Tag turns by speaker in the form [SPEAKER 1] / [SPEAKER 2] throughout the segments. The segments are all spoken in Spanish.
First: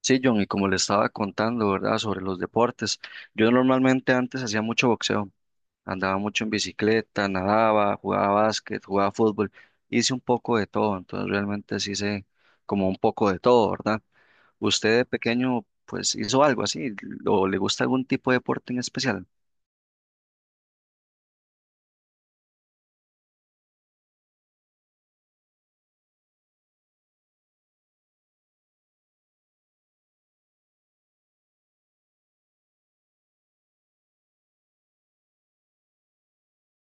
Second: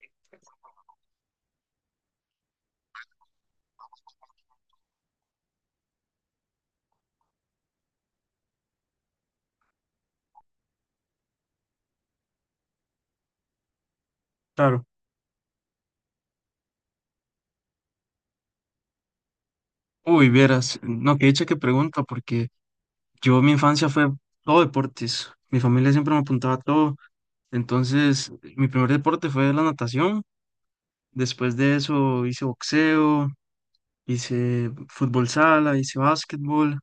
[SPEAKER 1] Sí, John, y como le estaba contando, ¿verdad? Sobre los deportes. Yo normalmente antes hacía mucho boxeo, andaba mucho en bicicleta, nadaba, jugaba básquet, jugaba fútbol, hice un poco de todo, entonces realmente sí sé como un poco de todo, ¿verdad?
[SPEAKER 2] Claro.
[SPEAKER 1] ¿Usted de pequeño pues hizo algo así o le gusta algún tipo de deporte en especial?
[SPEAKER 2] Uy, vieras, no, que dicha que pregunta, porque yo mi infancia fue todo deportes. Mi familia siempre me apuntaba a todo. Entonces, mi primer deporte fue la natación. Después de eso hice boxeo, hice fútbol sala, hice básquetbol,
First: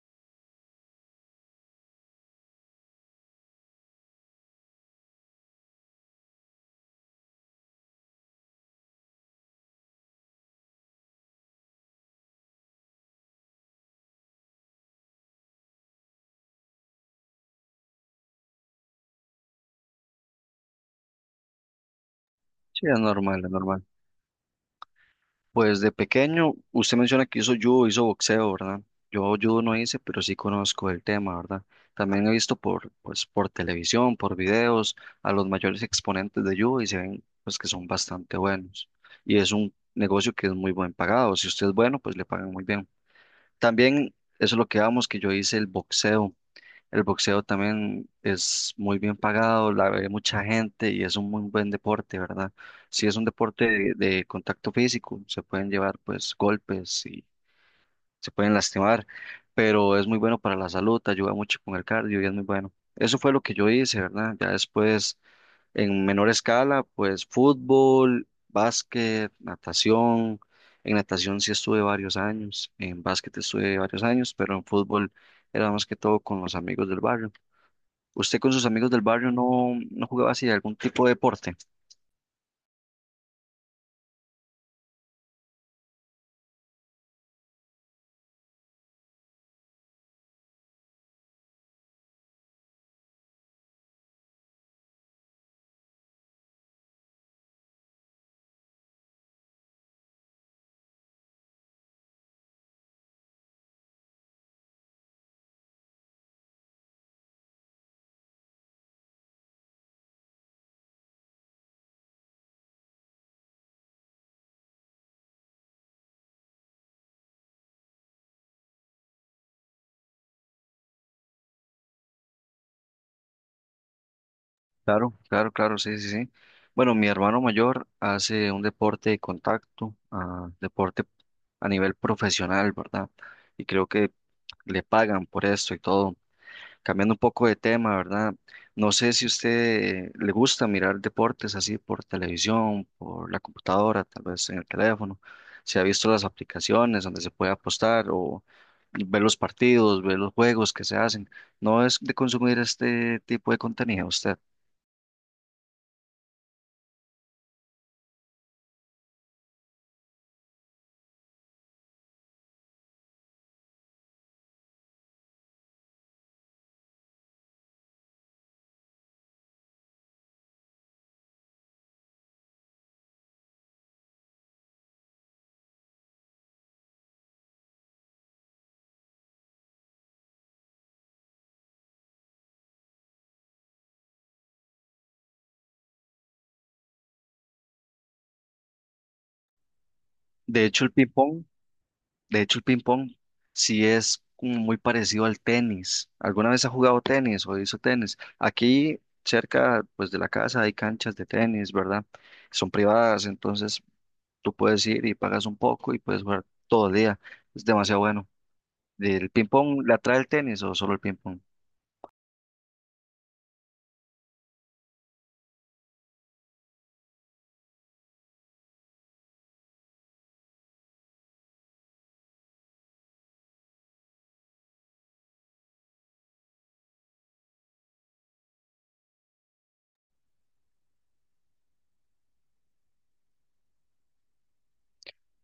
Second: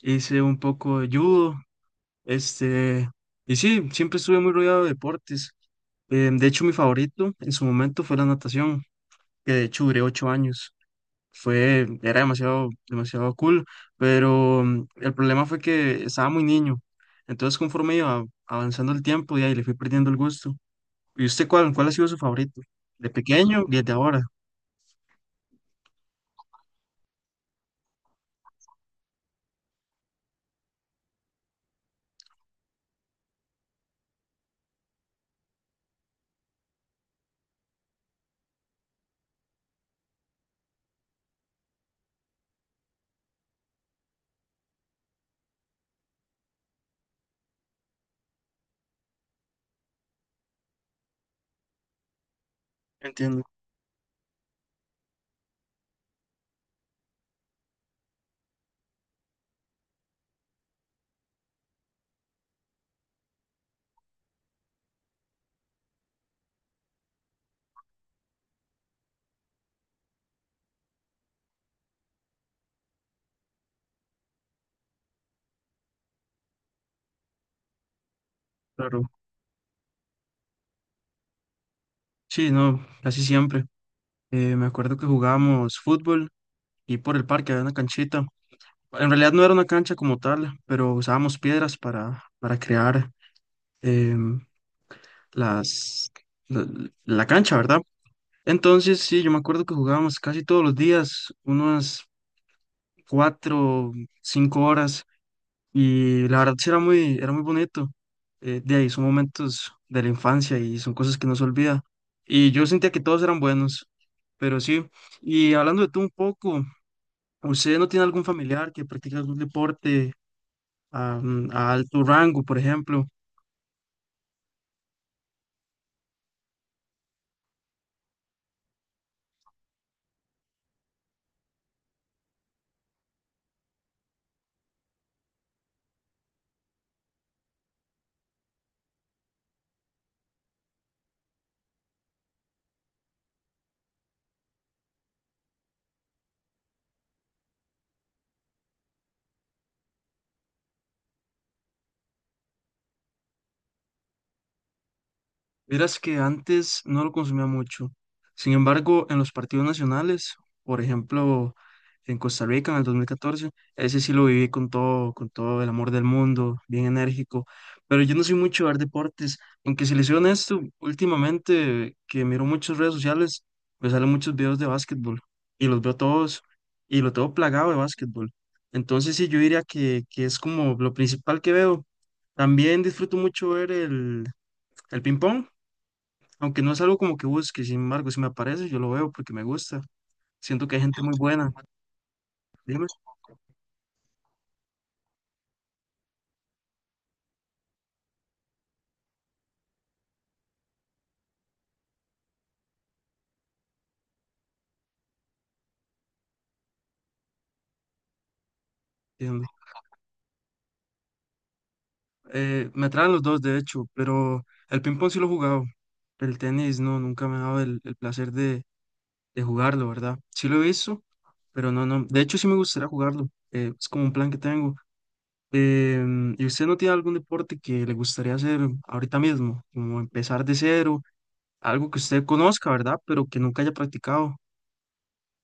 [SPEAKER 2] hice un poco de judo. Este, y sí, siempre estuve muy rodeado de deportes. De hecho, mi favorito en su momento fue la natación, que de hecho duré 8 años. Era demasiado, demasiado cool, pero el problema fue que estaba muy niño. Entonces, conforme iba avanzando el tiempo, y ahí le fui perdiendo el gusto. ¿Y usted cuál ha sido su favorito?
[SPEAKER 1] Sí, es
[SPEAKER 2] ¿De
[SPEAKER 1] normal, es
[SPEAKER 2] pequeño y
[SPEAKER 1] normal.
[SPEAKER 2] de ahora?
[SPEAKER 1] Pues de pequeño, usted menciona que hizo judo, hizo boxeo, ¿verdad? Yo judo no hice, pero sí conozco el tema, ¿verdad? También he visto por, pues, por televisión, por videos, a los mayores exponentes de judo y se ven, pues, que son bastante buenos. Y es un negocio que es muy buen pagado. Si usted es bueno, pues le pagan muy bien. También eso es lo que vamos, que yo hice el boxeo. El boxeo también es muy bien pagado, la ve mucha gente y es un muy buen deporte, ¿verdad? Si es un
[SPEAKER 2] Entiendo,
[SPEAKER 1] deporte de contacto físico, se pueden llevar pues golpes y se pueden lastimar, pero es muy bueno para la salud, ayuda mucho con el cardio y es muy bueno. Eso fue lo que yo hice, ¿verdad? Ya después, en menor escala, pues fútbol, básquet, natación. En natación sí estuve varios años, en básquet estuve varios años, pero en fútbol era más que todo con los amigos del barrio. ¿Usted con sus amigos del
[SPEAKER 2] claro.
[SPEAKER 1] barrio no jugaba así algún tipo de deporte?
[SPEAKER 2] Sí, no, casi siempre. Me acuerdo que jugábamos fútbol y por el parque había una canchita. En realidad no era una cancha como tal, pero usábamos piedras para crear em, las, la la cancha, ¿verdad? Entonces, sí, yo me acuerdo que jugábamos casi todos los días, unas cuatro, cinco horas, y la verdad sí era era muy bonito. De ahí son momentos de la infancia y son cosas que no se olvida. Y yo sentía que todos eran buenos, pero sí. Y hablando de tú un poco, ¿usted no tiene algún familiar que practique algún deporte a alto rango, por ejemplo?
[SPEAKER 1] Claro, claro, claro, sí, sí, sí. Bueno, mi hermano mayor hace un deporte de contacto, ah, deporte a nivel profesional, ¿verdad? Y creo que le pagan por esto y todo. Cambiando un poco de tema, ¿verdad? No sé si usted le gusta mirar deportes así por televisión, por la computadora, tal vez en el teléfono. Si ha visto las aplicaciones donde se puede apostar o ver los partidos, ver los juegos que se hacen. No es de consumir este tipo de contenido usted.
[SPEAKER 2] Verás que antes no lo consumía mucho. Sin embargo, en los partidos nacionales, por ejemplo, en Costa Rica en el 2014 ese sí lo viví con todo el amor del mundo, bien enérgico. Pero yo no soy mucho de ver deportes, aunque si les soy honesto, últimamente que miro muchas redes sociales, me salen muchos videos de básquetbol y los veo todos y lo tengo plagado de básquetbol. Entonces sí, yo diría que es como lo principal que veo. También disfruto mucho ver el ping-pong. Aunque no es algo como que busque, sin embargo, si me aparece, yo lo veo porque me gusta.
[SPEAKER 1] De
[SPEAKER 2] Siento que hay
[SPEAKER 1] hecho, el
[SPEAKER 2] gente
[SPEAKER 1] ping
[SPEAKER 2] muy buena.
[SPEAKER 1] De hecho, el
[SPEAKER 2] ¿Dime?
[SPEAKER 1] ping-pong sí es como muy parecido al tenis. ¿Alguna vez ha jugado tenis o hizo tenis? Aquí cerca, pues, de la casa hay canchas de tenis, ¿verdad? Son privadas, entonces tú puedes ir y pagas un poco y puedes jugar todo el día. Es demasiado bueno. ¿El
[SPEAKER 2] Entiendo.
[SPEAKER 1] ping-pong le atrae el tenis o solo el ping-pong?
[SPEAKER 2] Me atraen los dos, de hecho, pero el ping-pong sí lo he jugado. El tenis no, nunca me ha dado el placer de jugarlo, ¿verdad? Sí lo he visto, pero no, no. De hecho, sí me gustaría jugarlo. Es como un plan que tengo. ¿Y usted no tiene algún deporte que le gustaría hacer ahorita mismo? Como empezar de cero, algo que usted conozca, ¿verdad? Pero que nunca haya practicado.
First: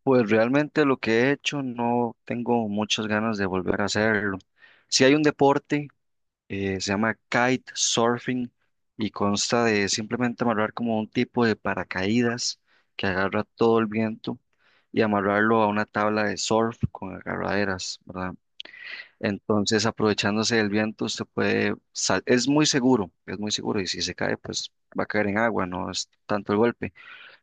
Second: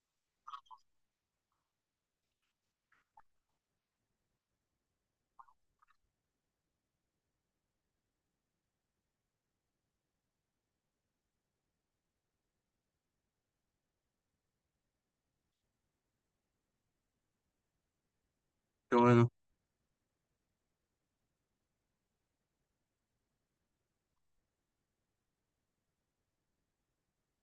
[SPEAKER 1] Pues realmente lo que he hecho no tengo muchas ganas de volver a hacerlo. Si hay un deporte se llama kite surfing y consta de simplemente amarrar como un tipo de paracaídas que agarra todo el viento y amarrarlo a una tabla de surf con agarraderas, ¿verdad?
[SPEAKER 2] Pero bueno,
[SPEAKER 1] Entonces, aprovechándose del viento, es muy seguro y si se cae, pues va a caer en agua, no es tanto el golpe,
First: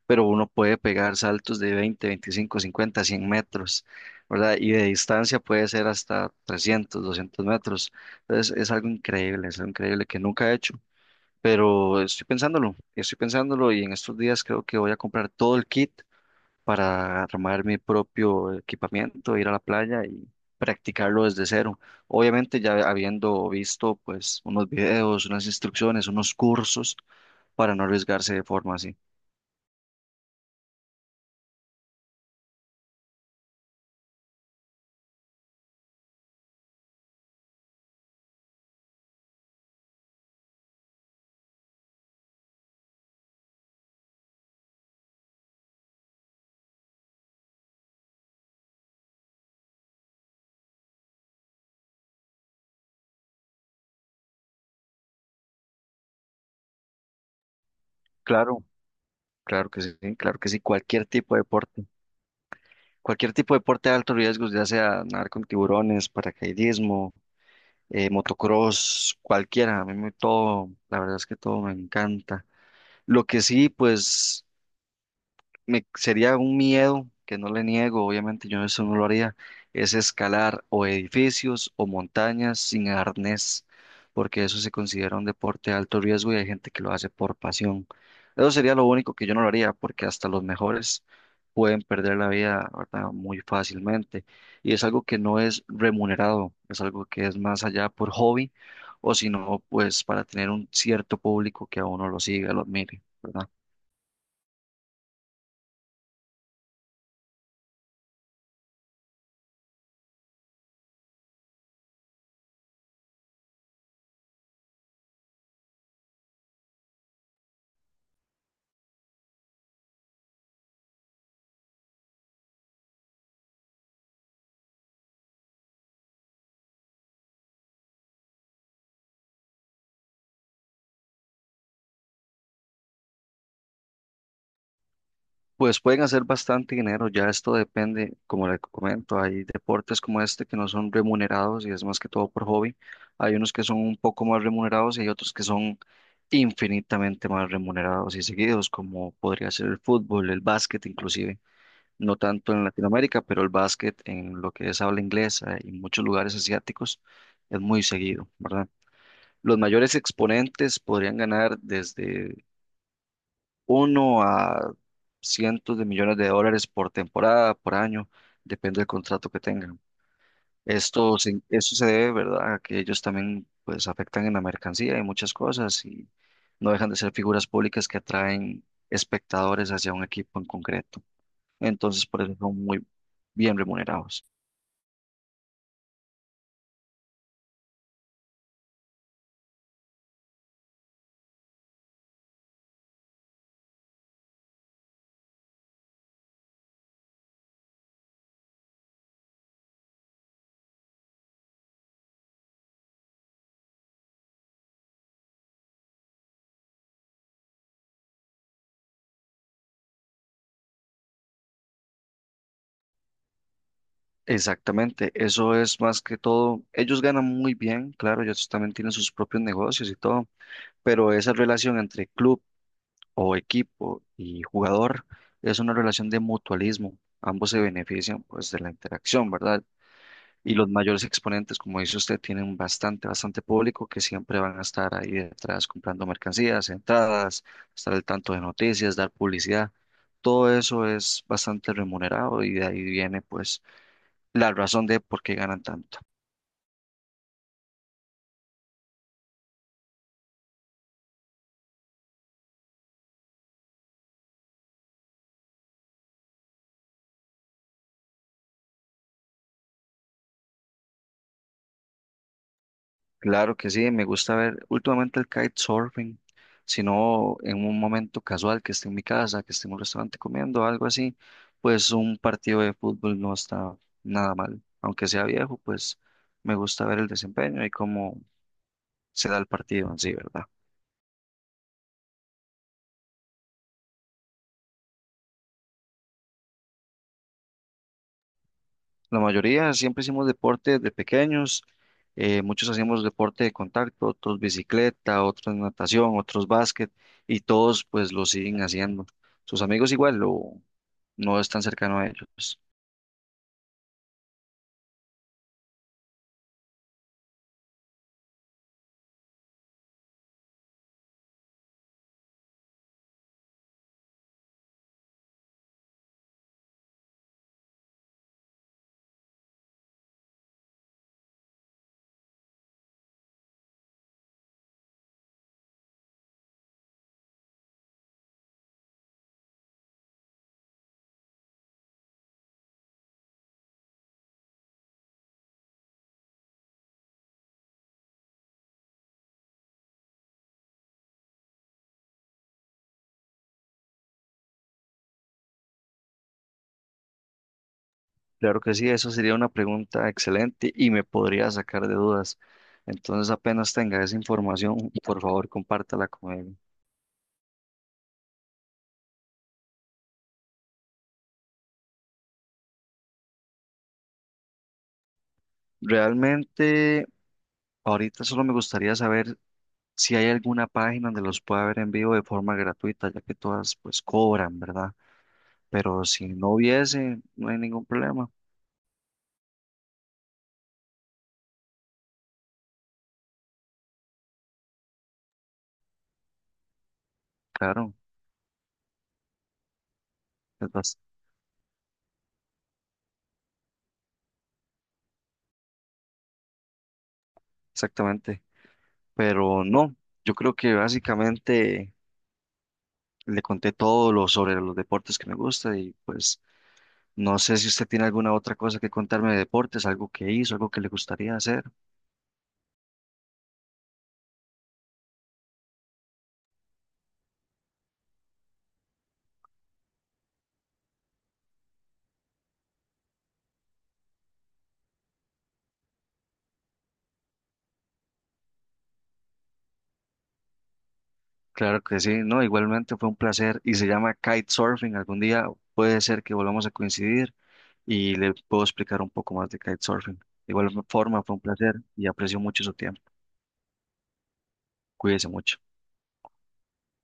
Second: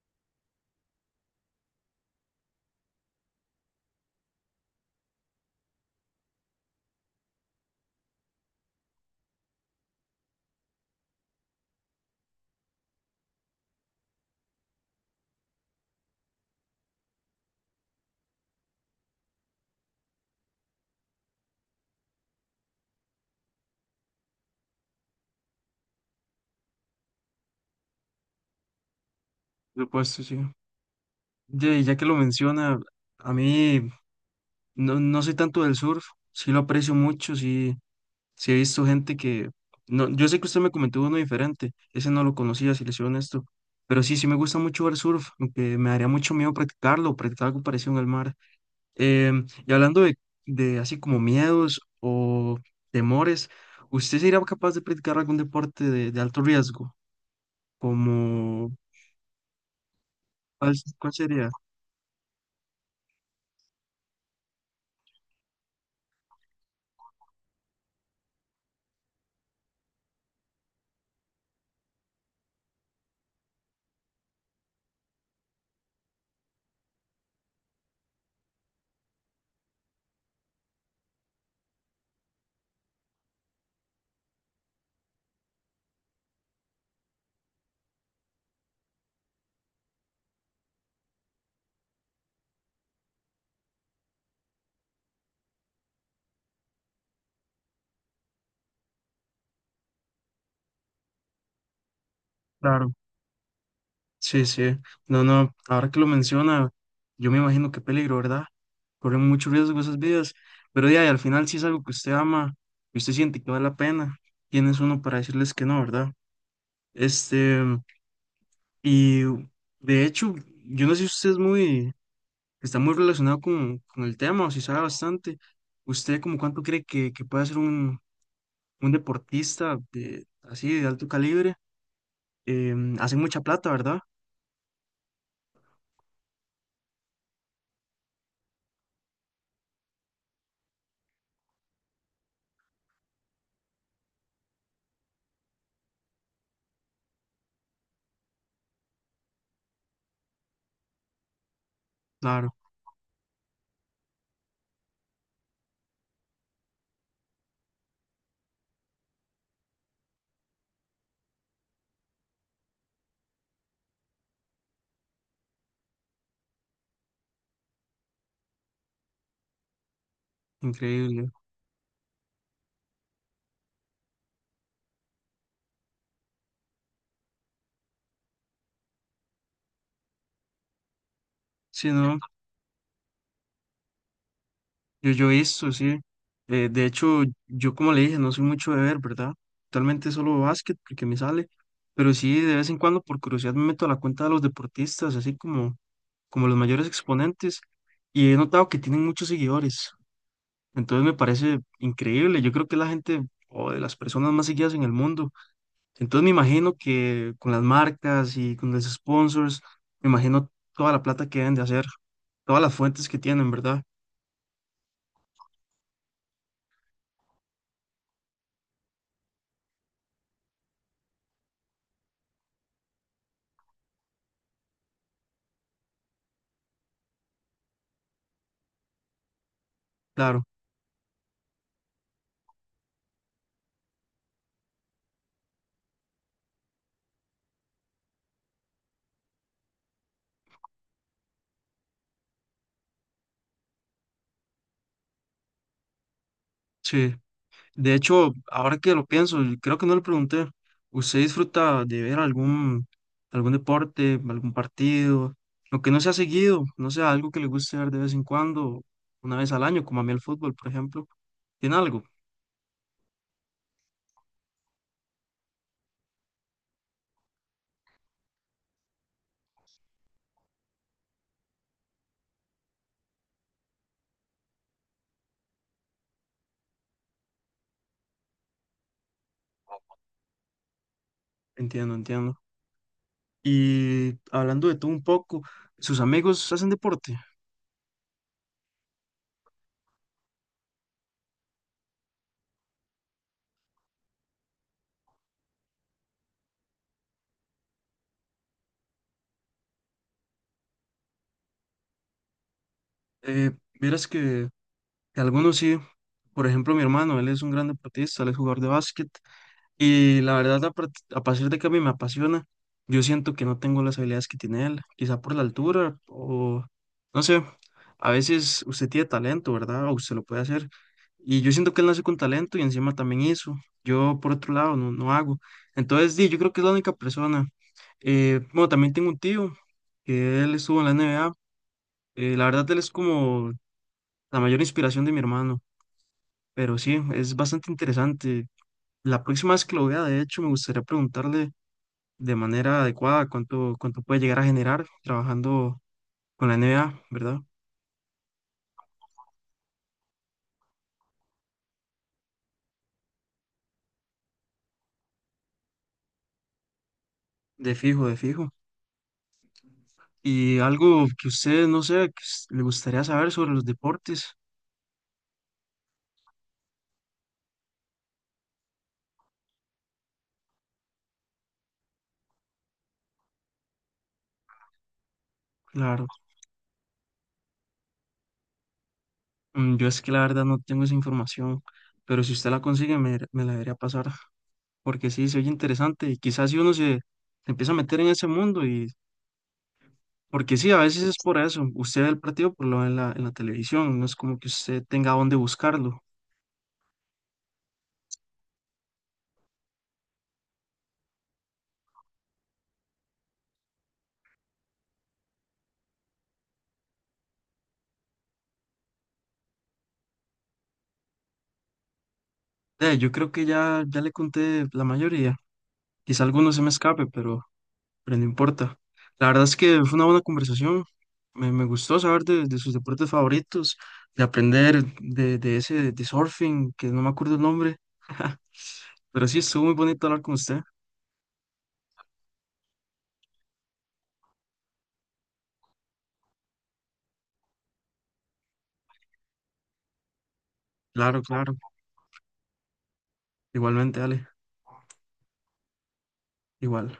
[SPEAKER 1] pero uno puede pegar saltos de 20, 25, 50, 100 metros, ¿verdad? Y de distancia puede ser hasta 300, 200 metros. Entonces es algo increíble que nunca he hecho, pero estoy pensándolo y en estos días creo que voy a comprar todo el kit para armar mi propio equipamiento, ir a la playa y practicarlo desde cero. Obviamente ya habiendo visto pues unos videos, unas instrucciones, unos cursos para no arriesgarse de forma así.
[SPEAKER 2] por supuesto, sí. Ya que lo menciona, a mí no soy tanto del surf, sí lo aprecio mucho, sí, sí he visto gente que... No, yo sé que usted me comentó uno diferente, ese no lo conocía, si le soy honesto, pero sí, sí me gusta mucho ver surf, aunque me daría mucho miedo practicarlo, practicar algo parecido al mar. Y hablando de así como miedos o temores, ¿usted sería capaz de practicar algún deporte de alto riesgo?
[SPEAKER 1] Claro,
[SPEAKER 2] Como,
[SPEAKER 1] claro que sí, claro que sí,
[SPEAKER 2] ¿cuál,
[SPEAKER 1] cualquier
[SPEAKER 2] cuál
[SPEAKER 1] tipo de
[SPEAKER 2] sería?
[SPEAKER 1] deporte, cualquier tipo de deporte de alto riesgo, ya sea nadar con tiburones, paracaidismo, motocross, cualquiera, a mí me, todo, la verdad es que todo me encanta. Lo que sí, pues me sería un miedo que no le niego, obviamente yo eso no lo haría, es escalar o edificios o montañas sin arnés, porque eso se considera un deporte de alto riesgo y hay gente que lo hace por pasión. Eso sería lo único que yo no lo haría, porque hasta los mejores pueden perder la vida, ¿verdad? Muy fácilmente. Y es algo que no es remunerado, es algo que es más allá por hobby o si no, pues para tener un cierto público que a uno lo siga, lo
[SPEAKER 2] Claro.
[SPEAKER 1] admire, ¿verdad?
[SPEAKER 2] Sí, sí. No, no, ahora que lo menciona, yo me imagino qué peligro, ¿verdad? Corren mucho riesgo esas vidas, pero ya, y al final si es algo que usted ama y usted siente que vale la pena, ¿quién es uno para decirles que no, verdad? Este, y de hecho, yo no sé si usted es está muy relacionado con el tema o si sabe bastante. ¿Usted como cuánto cree que puede ser un deportista de, así de alto calibre? ¿Hace mucha plata, ¿verdad?
[SPEAKER 1] Pues pueden hacer bastante dinero, ya esto depende, como le comento, hay deportes como este que no son remunerados y es más que todo por hobby. Hay unos que son un poco más remunerados y hay otros que son infinitamente más remunerados y seguidos, como podría ser el fútbol, el básquet inclusive, no tanto
[SPEAKER 2] Claro,
[SPEAKER 1] en Latinoamérica, pero el básquet en lo que es habla inglesa y muchos lugares asiáticos es muy seguido, ¿verdad? Los mayores exponentes podrían ganar desde uno a cientos de millones de dólares por temporada, por año, depende del contrato que tengan.
[SPEAKER 2] increíble.
[SPEAKER 1] Esto se debe, ¿verdad?, a que ellos también pues afectan en la mercancía y muchas cosas y no dejan de ser figuras públicas que atraen espectadores hacia un equipo en concreto.
[SPEAKER 2] Sí,
[SPEAKER 1] Entonces,
[SPEAKER 2] no.
[SPEAKER 1] por eso son muy bien remunerados.
[SPEAKER 2] Yo he visto, sí. De hecho, yo como le dije, no soy mucho de ver, ¿verdad? Actualmente solo básquet porque me sale, pero sí, de vez en cuando por curiosidad me meto a la cuenta de los deportistas, así como, como los mayores exponentes, y he notado que tienen muchos seguidores. Entonces me parece increíble. Yo creo que es la gente o de las personas más seguidas en el mundo. Entonces me imagino que con las marcas y con los sponsors, me imagino toda la plata que deben de hacer, todas las fuentes que tienen, ¿verdad?
[SPEAKER 1] Exactamente, eso es más que todo. Ellos ganan muy bien, claro, ellos también tienen sus propios negocios y todo, pero esa relación entre club o equipo y jugador es una relación de mutualismo. Ambos se benefician pues de la interacción, ¿verdad?
[SPEAKER 2] Claro,
[SPEAKER 1] Y los mayores exponentes, como dice usted, tienen bastante, bastante público que siempre van a estar ahí detrás comprando mercancías, entradas, estar al tanto de noticias, dar publicidad. Todo eso es bastante remunerado y de ahí viene pues la razón de por qué ganan tanto.
[SPEAKER 2] sí. De hecho, ahora que lo pienso, y creo que no le pregunté, ¿usted disfruta de ver algún deporte, algún partido? Lo que no se ha seguido, no sé, algo que le guste ver de vez en cuando, una vez al año, como a mí el fútbol, por ejemplo. ¿Tiene algo?
[SPEAKER 1] Claro que sí, me gusta ver últimamente el kitesurfing, sino en un momento casual que esté en mi casa, que esté en un restaurante comiendo, algo así, pues un partido de fútbol no está nada mal. Aunque sea viejo, pues me gusta ver el desempeño y cómo se da el partido en sí, ¿verdad?
[SPEAKER 2] Entiendo, entiendo. Y hablando de todo un poco, ¿sus amigos hacen deporte?
[SPEAKER 1] La mayoría siempre hicimos deporte de pequeños, muchos hacíamos deporte de contacto, otros bicicleta, otros natación, otros básquet, y todos pues lo siguen haciendo. ¿Sus amigos igual lo, no es tan cercano a ellos.
[SPEAKER 2] Eh, Vieras que algunos sí. Por ejemplo, mi hermano, él es un gran deportista, él es jugador de básquet. Y la verdad, a, part- a partir de que a mí me apasiona, yo siento que no tengo las habilidades que tiene él, quizá por la altura o no sé, a veces usted tiene talento, ¿verdad? O usted lo puede hacer. Y yo siento que él nace con talento y encima también hizo. Yo, por otro lado, no hago. Entonces, di, yo creo que es la única persona. Bueno, también tengo un tío que él estuvo en la NBA. La verdad, él es como la mayor inspiración de mi hermano. Pero sí, es bastante interesante. La próxima vez que lo vea, de hecho, me gustaría preguntarle de manera adecuada, cuánto puede llegar a generar trabajando con la NBA, ¿verdad?
[SPEAKER 1] Claro que sí, eso sería una pregunta excelente y me podría sacar de dudas. Entonces, apenas tenga esa información, por favor, compártala conmigo.
[SPEAKER 2] De fijo, de fijo. Y algo que usted, no sé, le gustaría saber sobre los deportes,
[SPEAKER 1] Realmente, ahorita solo me gustaría saber si hay alguna página donde los pueda ver en vivo de forma gratuita, ya que todas pues cobran, ¿verdad? Pero
[SPEAKER 2] claro.
[SPEAKER 1] si no hubiese, no hay ningún problema.
[SPEAKER 2] Yo es que la verdad no tengo esa información, pero si usted la consigue me la debería pasar, porque sí, se oye interesante y quizás si uno se empieza a
[SPEAKER 1] Claro,
[SPEAKER 2] meter en ese mundo y... Porque
[SPEAKER 1] es
[SPEAKER 2] sí, a
[SPEAKER 1] bas-
[SPEAKER 2] veces es por eso. Usted ve el partido por lo ve en en la televisión, no es como que usted tenga dónde buscarlo.
[SPEAKER 1] exactamente. Pero no, yo creo que básicamente le conté todo lo sobre los deportes que me gusta y pues no sé si usted tiene alguna otra cosa que contarme de deportes, algo que hizo, algo que le gustaría hacer.
[SPEAKER 2] Yo creo que ya le conté la mayoría. Quizá alguno se me escape, pero no importa. La verdad es que fue una buena conversación. Me gustó saber de sus deportes favoritos, de aprender de ese de surfing, que no me acuerdo el nombre. Pero sí, estuvo muy bonito hablar con usted.
[SPEAKER 1] Claro que sí, no, igualmente fue un placer y se llama kitesurfing. Algún día puede ser que volvamos a coincidir y le puedo explicar un poco más de kitesurfing. De igual forma,
[SPEAKER 2] Claro,
[SPEAKER 1] fue un
[SPEAKER 2] claro.
[SPEAKER 1] placer y aprecio mucho su tiempo.
[SPEAKER 2] Igualmente, Ale.
[SPEAKER 1] Cuídese mucho.
[SPEAKER 2] Igual.